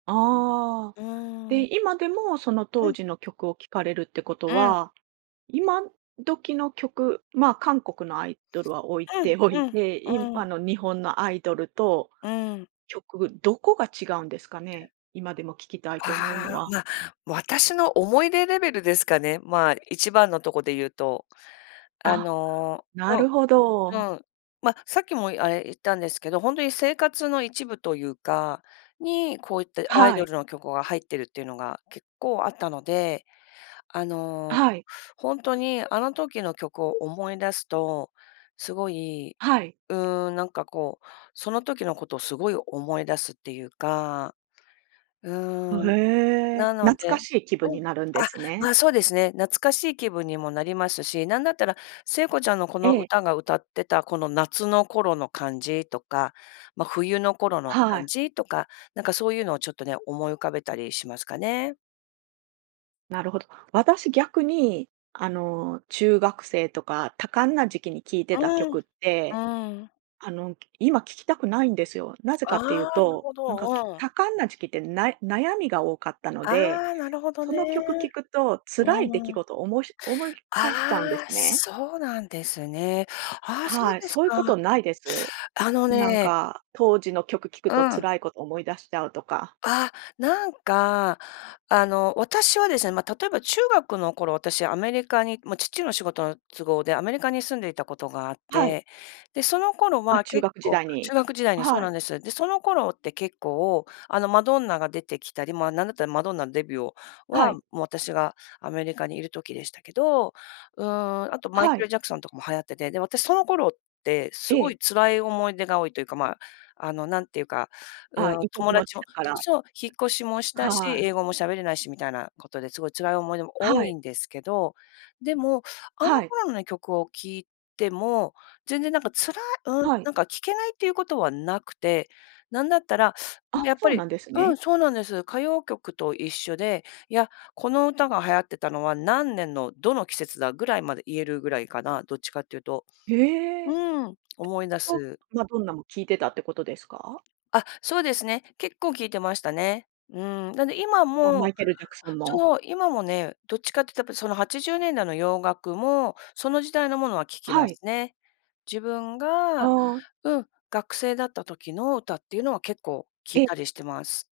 ああ、うーん。で、今でもそのう当ん。時の曲を聴かれるってことうん。は、今時の曲、まあ、韓国のアイドルは置いうん、ておういん、て、いむうあん。の日本のアイドルとうん。曲、どこが違うんですかね？今でも聴きたいて思うのああ、は。ま、私の思い出レベルですかね、まあ、一番のとこで言うと、ああ、のなるうほど。ん、うん、ま、さっきもあれ言ったんですけど、ほんとに生活の一部というか、に、こういったアイはドい。ルの曲が入ってるっていうのが結構あったので、ああ、の、はい。ほんとにあの時の曲を思い出すと、すごい、あ、はい。うーん、なんかこうその時のことをすごい思い出すっていうか。うーうん。え、なの懐かでしい気分うにん。なるんであ、すね。ま、そうですね、懐かしい気分にもなりますし、なんだったら、聖子ちゃんのこえのえ。歌が歌ってたこの夏の頃の感じとか、ま、冬の頃のは感い。じとか、なんかそういうのをちょっとね、思い浮かべたりしますかね。なるほど。私、逆に、あの、中学生とか多感な時期に聴いてうたん、曲って、うん。あの、今聞きたくないんですよ。なぜかあっていうあ、なると、ほなんか、きど。うん。多感な時期ってなえ悩みが多かったのあで、あ、なるほどそね。の曲聞くと、辛い出来うん。事をおもし思い返しちゃうんでああ、すね。そうなんですね。ああ、そうはい、ですそういうこか。とないです？あのん、なんねか当時の曲聴くうとん。辛いこと思い出しちゃうとか。ああ、なんか、あの、私はですね、ま、例えば中学の頃、私、アメリカに、ま、父の仕事の都合でアメリカに住んでいたことがあっはい。て、で、その頃あ、は中結学時構代中に。え学時代あ、にそうはい。なんです。で、その頃って結構あの、マドンナが出てきたり、まあ、なんだったらマドンナんデビューをあ、はは、もい。う私がアメリカにいる時でしたけど、うーん、あとあ、マイはケル・い。ジャクソンとかも流行ってて、で、私その頃ってえすごえ。い辛い思い出が多いというか、まあ、あの、なんていうか、うあ、ーん、異国友の達地をだかすら。そう、引っ越しもしたし、はあ、え。英語も喋れないしみたいなことで、すごい辛い思い出もあ、多はいい。んですけど、でも、あのはい。頃の曲を聴いても、全然なんかつらうーん、はい。なんか聞けないっていうことはなくて、なんだったら、うん、あ、やっそぱうりなんですうね。ん、そうなんです。歌謡曲と一緒で、「いや、この歌が流行ってたのは何年のどの季節だ」ぐらいまで言えるぐらいかな、どっちかっていうと。へえ。うえ、ん、思い出 [unintelligible] す。マドンナも聞いてたってことですか？あ、そうですね、結構聞いてましたね。うーん、なんで今あ、マもイケルジャクソンも。そう。今もねどっちかってたやっぱりその80年代の洋楽もその時代の物は聞あ、きはまい。すね。自分がああ。うん、学生だった時の歌っていうのは結構聞いえ？たりしてます。